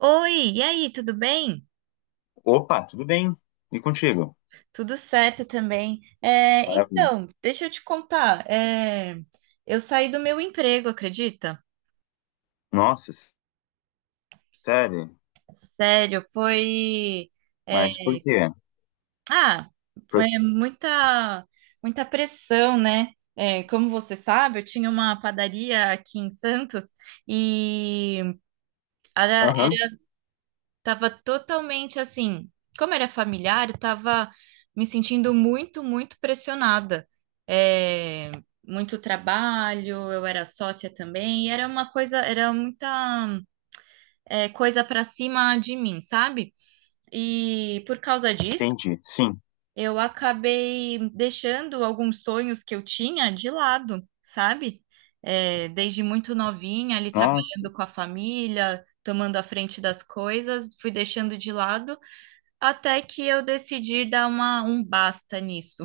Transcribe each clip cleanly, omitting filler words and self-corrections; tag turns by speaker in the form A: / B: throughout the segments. A: Oi, e aí, tudo bem?
B: Opa, tudo bem? E contigo?
A: Tudo certo também. É,
B: Maravilha.
A: então, deixa eu te contar. Eu saí do meu emprego, acredita?
B: Nossa, sério?
A: Sério, foi. é,
B: Mas por quê?
A: ah,
B: Por-
A: É muita pressão, né? É, como você sabe, eu tinha uma padaria aqui em Santos e era,
B: Aham.
A: Tava totalmente assim, como era familiar, eu tava me sentindo muito pressionada. É, muito trabalho, eu era sócia também, e era uma coisa, era muita coisa para cima de mim, sabe? E por causa disso,
B: Entendi. Sim.
A: eu acabei deixando alguns sonhos que eu tinha de lado, sabe? É, desde muito novinha, ali
B: Nossa.
A: trabalhando com a família, tomando a frente das coisas, fui deixando de lado. Até que eu decidi dar um basta nisso.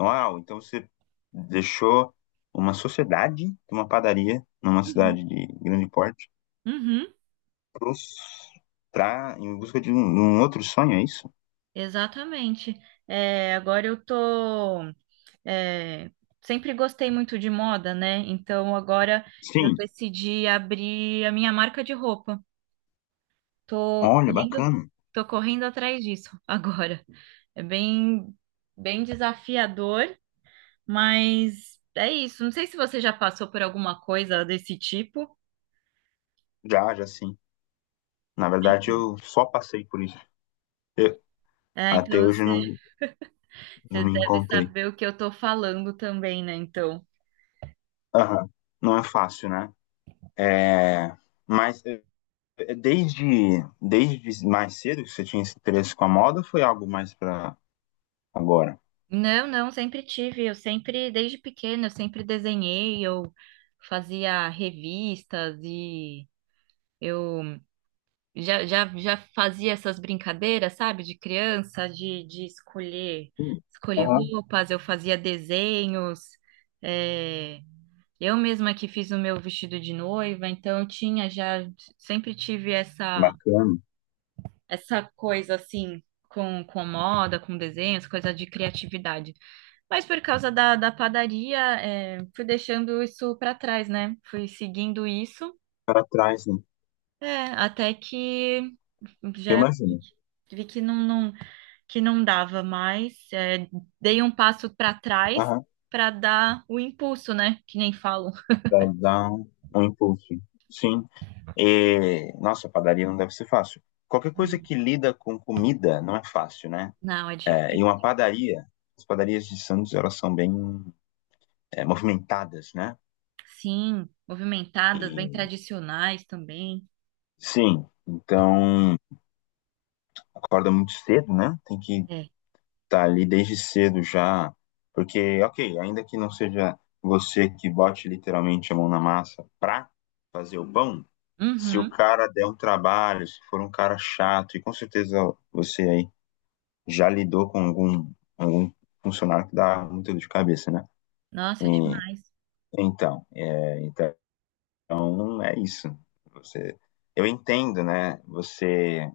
B: Uau, então você deixou uma sociedade de uma padaria numa cidade
A: Uhum.
B: de grande porte
A: Uhum.
B: pros- pra, em busca de um outro sonho, é isso?
A: Exatamente. É, agora eu tô. É, sempre gostei muito de moda, né? Então agora eu
B: Sim.
A: decidi abrir a minha marca de roupa. Tô
B: Olha,
A: correndo,
B: bacana.
A: Tô correndo atrás disso agora. É bem desafiador, mas é isso. Não sei se você já passou por alguma coisa desse tipo.
B: Já, já sim. Na verdade, eu só passei por isso. Eu-
A: É,
B: até
A: então
B: hoje eu
A: você
B: não
A: Você
B: me
A: deve
B: encontrei.
A: saber o que eu tô falando também, né? Então.
B: Aham. Não é fácil, né? É, mas desde, desde mais cedo que você tinha esse interesse com a moda, ou foi algo mais para agora?
A: Não, não, sempre tive. Eu sempre, desde pequena, eu sempre desenhei, eu fazia revistas e eu já fazia essas brincadeiras, sabe, de criança, de
B: Hum,
A: escolher
B: aham,
A: roupas, eu fazia desenhos. É, eu mesma que fiz o meu vestido de noiva, então eu sempre tive essa
B: bacana.
A: coisa assim com moda, com desenhos, coisa de criatividade. Mas por causa da padaria, é, fui deixando isso para trás, né? Fui seguindo isso,
B: Para trás, né?
A: é, até que
B: Eu
A: já
B: imagino.
A: vi que não, que não dava mais. É, dei um passo para trás
B: Aham,
A: para dar o impulso, né? Que nem falo.
B: para dar um impulso. Sim. E, nossa, padaria não deve ser fácil. Qualquer coisa que lida com comida não é fácil, né?
A: Não, é
B: É, e uma
A: difícil.
B: padaria, as padarias de Santos, elas são bem movimentadas, né?
A: Sim, movimentadas, bem
B: E,
A: tradicionais também.
B: sim, então acorda muito cedo, né? Tem que
A: É.
B: tá ali desde cedo já, porque, ok, ainda que não seja você que bote literalmente a mão na massa pra fazer o pão, se o
A: Uhum.
B: cara der um trabalho, se for um cara chato, e com certeza você aí já lidou com algum funcionário que dá muita dor de cabeça, né?
A: Nossa, é
B: E,
A: demais.
B: então, é, então é isso. Você, eu entendo, né? Você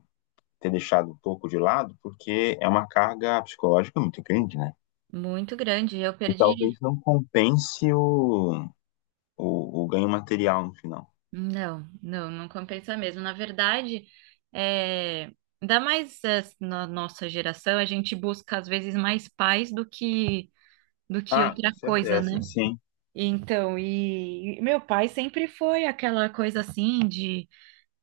B: ter deixado um pouco de lado, porque é uma carga psicológica muito grande, né?
A: Muito grande. Eu
B: E
A: perdi.
B: talvez não compense o ganho material no final.
A: Não, não, não compensa mesmo. Na verdade, é... ainda mais na nossa geração, a gente busca às vezes mais paz do que
B: Ah, com
A: outra coisa, né?
B: certeza, sim.
A: Então, e meu pai sempre foi aquela coisa assim de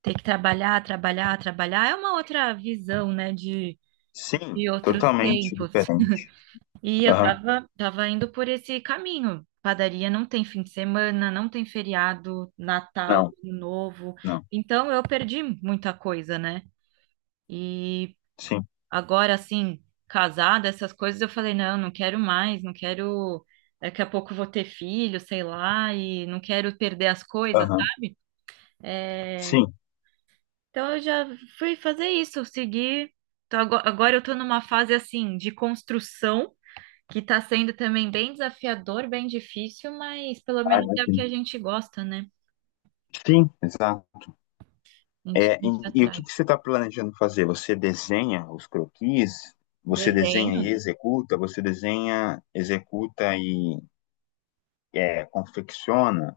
A: ter que trabalhar, trabalhar, trabalhar. É uma outra visão, né,
B: Sim,
A: de outros
B: totalmente
A: tempos.
B: diferente.
A: E eu
B: Aham.
A: tava indo por esse caminho. Padaria não tem fim de semana, não tem feriado, Natal,
B: Não,
A: Ano Novo.
B: não.
A: Então eu perdi muita coisa, né? E
B: Sim,
A: agora, assim, casada, essas coisas, eu falei, não, não quero mais, não quero. Daqui a pouco eu vou ter filho, sei lá, e não quero perder as coisas,
B: aham.
A: sabe? É,
B: Sim.
A: então eu já fui fazer isso, seguir. Então, agora eu tô numa fase assim de construção. Que tá sendo também bem desafiador, bem difícil, mas pelo
B: Ah,
A: menos é o que
B: imagino.
A: a gente gosta, né?
B: Sim, exato.
A: A gente
B: É,
A: tem que ir
B: e o que que
A: atrás.
B: você está planejando fazer? Você desenha os croquis? Você desenha e
A: Desenho?
B: executa? Você desenha, executa e confecciona?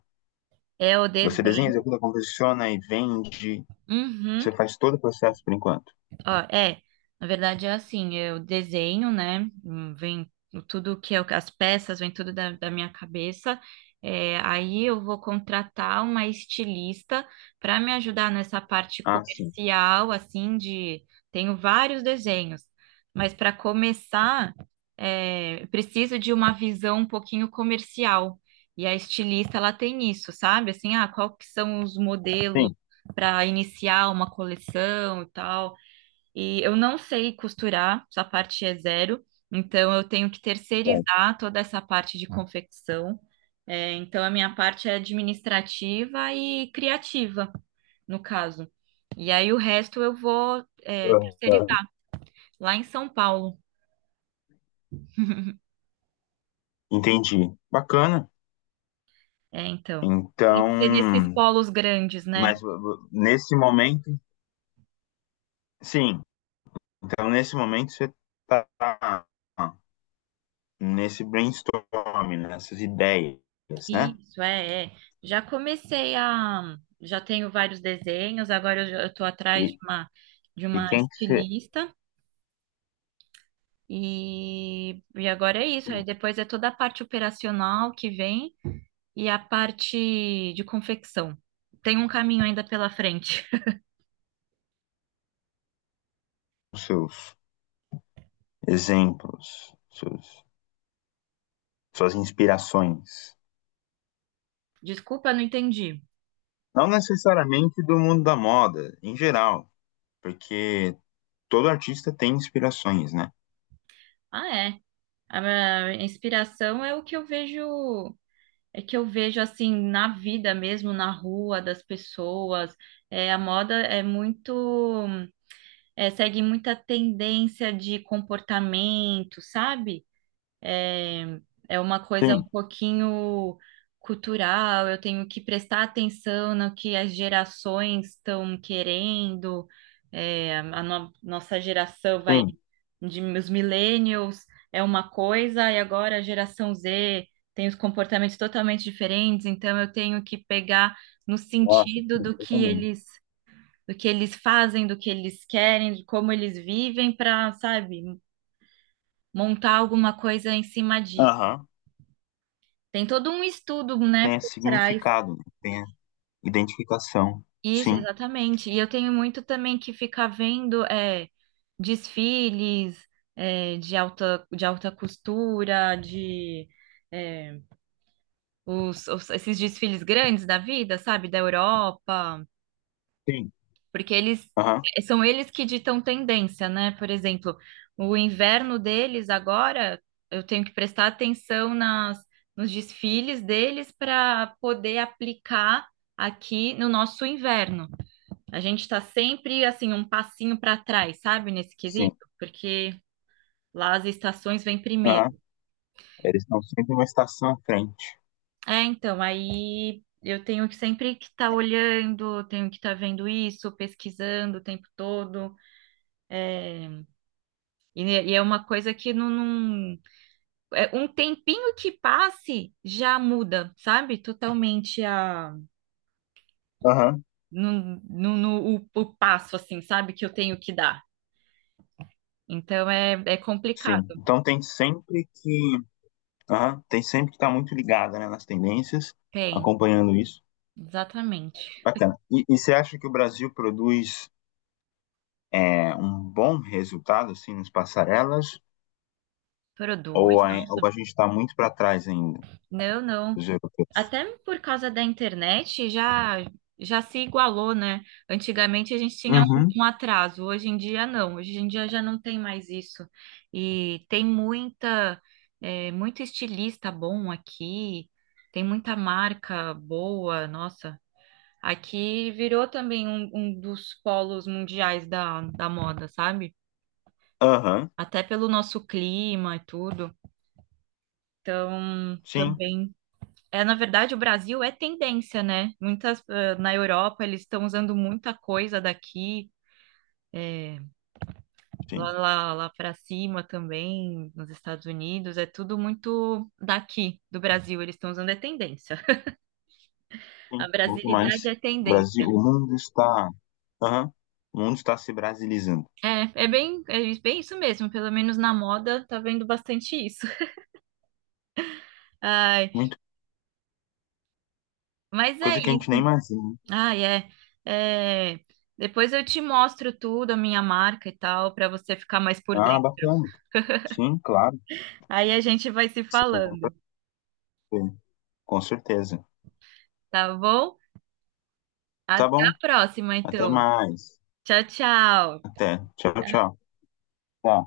A: É o
B: Você desenha,
A: desenho.
B: executa, confecciona e vende?
A: Uhum.
B: Você faz todo o processo por enquanto?
A: Ó, é, na verdade é assim, eu desenho, né? Vem as peças, vem tudo da minha cabeça. É, aí eu vou contratar uma estilista para me ajudar nessa parte
B: Ah, sim.
A: comercial, assim, de. Tenho vários desenhos, mas para começar, é, preciso de uma visão um pouquinho comercial. E a estilista, ela tem isso, sabe? Assim, ah, qual que são os modelos
B: Sim.
A: para iniciar uma coleção e tal. E eu não sei costurar, essa parte é zero, então eu tenho que
B: É.
A: terceirizar toda essa parte de confecção. É, então a minha parte é administrativa e criativa, no caso. E aí o resto eu vou, é, terceirizar
B: Aham.
A: lá em São Paulo.
B: Entendi. Bacana.
A: É, então. Tem que ser nesses
B: Então,
A: polos grandes, né?
B: mas nesse momento, sim. Então, nesse momento, você está nesse brainstorm, nessas ideias, né?
A: Isso, é, é. Já comecei a. Já tenho vários desenhos, agora eu estou atrás
B: E,
A: de de
B: e
A: uma
B: quem que você,
A: estilista. E agora é isso. Aí
B: sim,
A: depois é toda a parte operacional que vem e a parte de confecção. Tem um caminho ainda pela frente.
B: os seus exemplos, seus, suas inspirações.
A: Desculpa, não entendi.
B: Não necessariamente do mundo da moda, em geral, porque todo artista tem inspirações, né?
A: Ah, é. A minha inspiração é o que eu vejo, é que eu vejo assim na vida mesmo, na rua das pessoas. É, a moda é é, segue muita tendência de comportamento, sabe? É, é uma coisa um
B: Sim,
A: pouquinho cultural, eu tenho que prestar atenção no que as gerações estão querendo, é, a no- nossa geração vai,
B: sim.
A: de, os millennials é uma coisa, e agora a geração Z tem os comportamentos totalmente diferentes, então eu tenho que pegar no
B: Nossa,
A: sentido
B: sim,
A: do que
B: totalmente.
A: do que eles fazem, do que eles querem, de como eles vivem, para, sabe, montar alguma coisa em cima disso.
B: Aham.
A: Tem todo um estudo, né,
B: Tenha
A: por trás.
B: significado, né? Tenha identificação.
A: Isso,
B: Sim.
A: exatamente. E eu tenho muito também que ficar vendo é, desfiles é, de de alta costura, de é, esses desfiles grandes da vida, sabe? Da Europa.
B: Sim.
A: Porque eles
B: Aham.
A: são eles que ditam tendência, né? Por exemplo, o inverno deles agora, eu tenho que prestar atenção nos desfiles deles para poder aplicar aqui no nosso inverno. A gente está sempre assim um passinho para trás, sabe, nesse
B: Sim.
A: quesito, porque lá as estações vêm primeiro.
B: Aham. Eles estão sempre uma estação à frente.
A: É, então, aí eu tenho que sempre que estar olhando, tenho que estar vendo isso, pesquisando o tempo todo. É, e é uma coisa que é um tempinho que passe já muda, sabe? Totalmente a
B: Aham.
A: o passo assim, sabe? Que eu tenho que dar. Então é complicado.
B: Sim. Então tem sempre que. Aham. Tem sempre que estar muito ligada, né, nas tendências,
A: Tem,
B: acompanhando isso.
A: exatamente.
B: Bacana. E você acha que o Brasil produz um bom resultado, assim, nas passarelas? Ou
A: Produz,
B: ou
A: nossa.
B: a gente está muito para trás ainda
A: Não, não.
B: dos europeus?
A: Até por causa da internet já já se igualou, né? Antigamente a gente tinha
B: Uhum.
A: um atraso, hoje em dia não, hoje em dia já não tem mais isso. E tem muita muito estilista bom aqui, tem muita marca boa, nossa. Aqui virou também um dos polos mundiais da moda, sabe?
B: Aham.
A: Até pelo nosso clima e tudo. Então,
B: Sim.
A: também. É, na verdade, o Brasil é tendência, né? Muitas, eh, na Europa, eles estão usando muita coisa daqui, eh,
B: Sim.
A: lá para cima também, nos Estados Unidos, é tudo muito daqui, do Brasil, eles estão usando é tendência.
B: Sim,
A: A
B: muito
A: brasilidade
B: mais.
A: é
B: O
A: tendência.
B: Brasil, o mundo está, aham, o mundo está se brasilizando.
A: É, é bem isso mesmo, pelo menos na moda, tá vendo bastante isso. Ai,
B: Muito,
A: mas é
B: coisa que a gente nem
A: isso.
B: imagina.
A: Ai, é. É, depois eu te mostro tudo, a minha marca e tal, para você ficar mais por
B: Ah,
A: dentro.
B: bacana. Sim, claro.
A: Aí a gente vai se
B: Sim,
A: falando,
B: com certeza. Com certeza.
A: tá bom?
B: Tá
A: Até
B: bom.
A: a próxima,
B: Até
A: então.
B: mais.
A: Tchau, tchau.
B: Até. Tchau, tchau. Tá.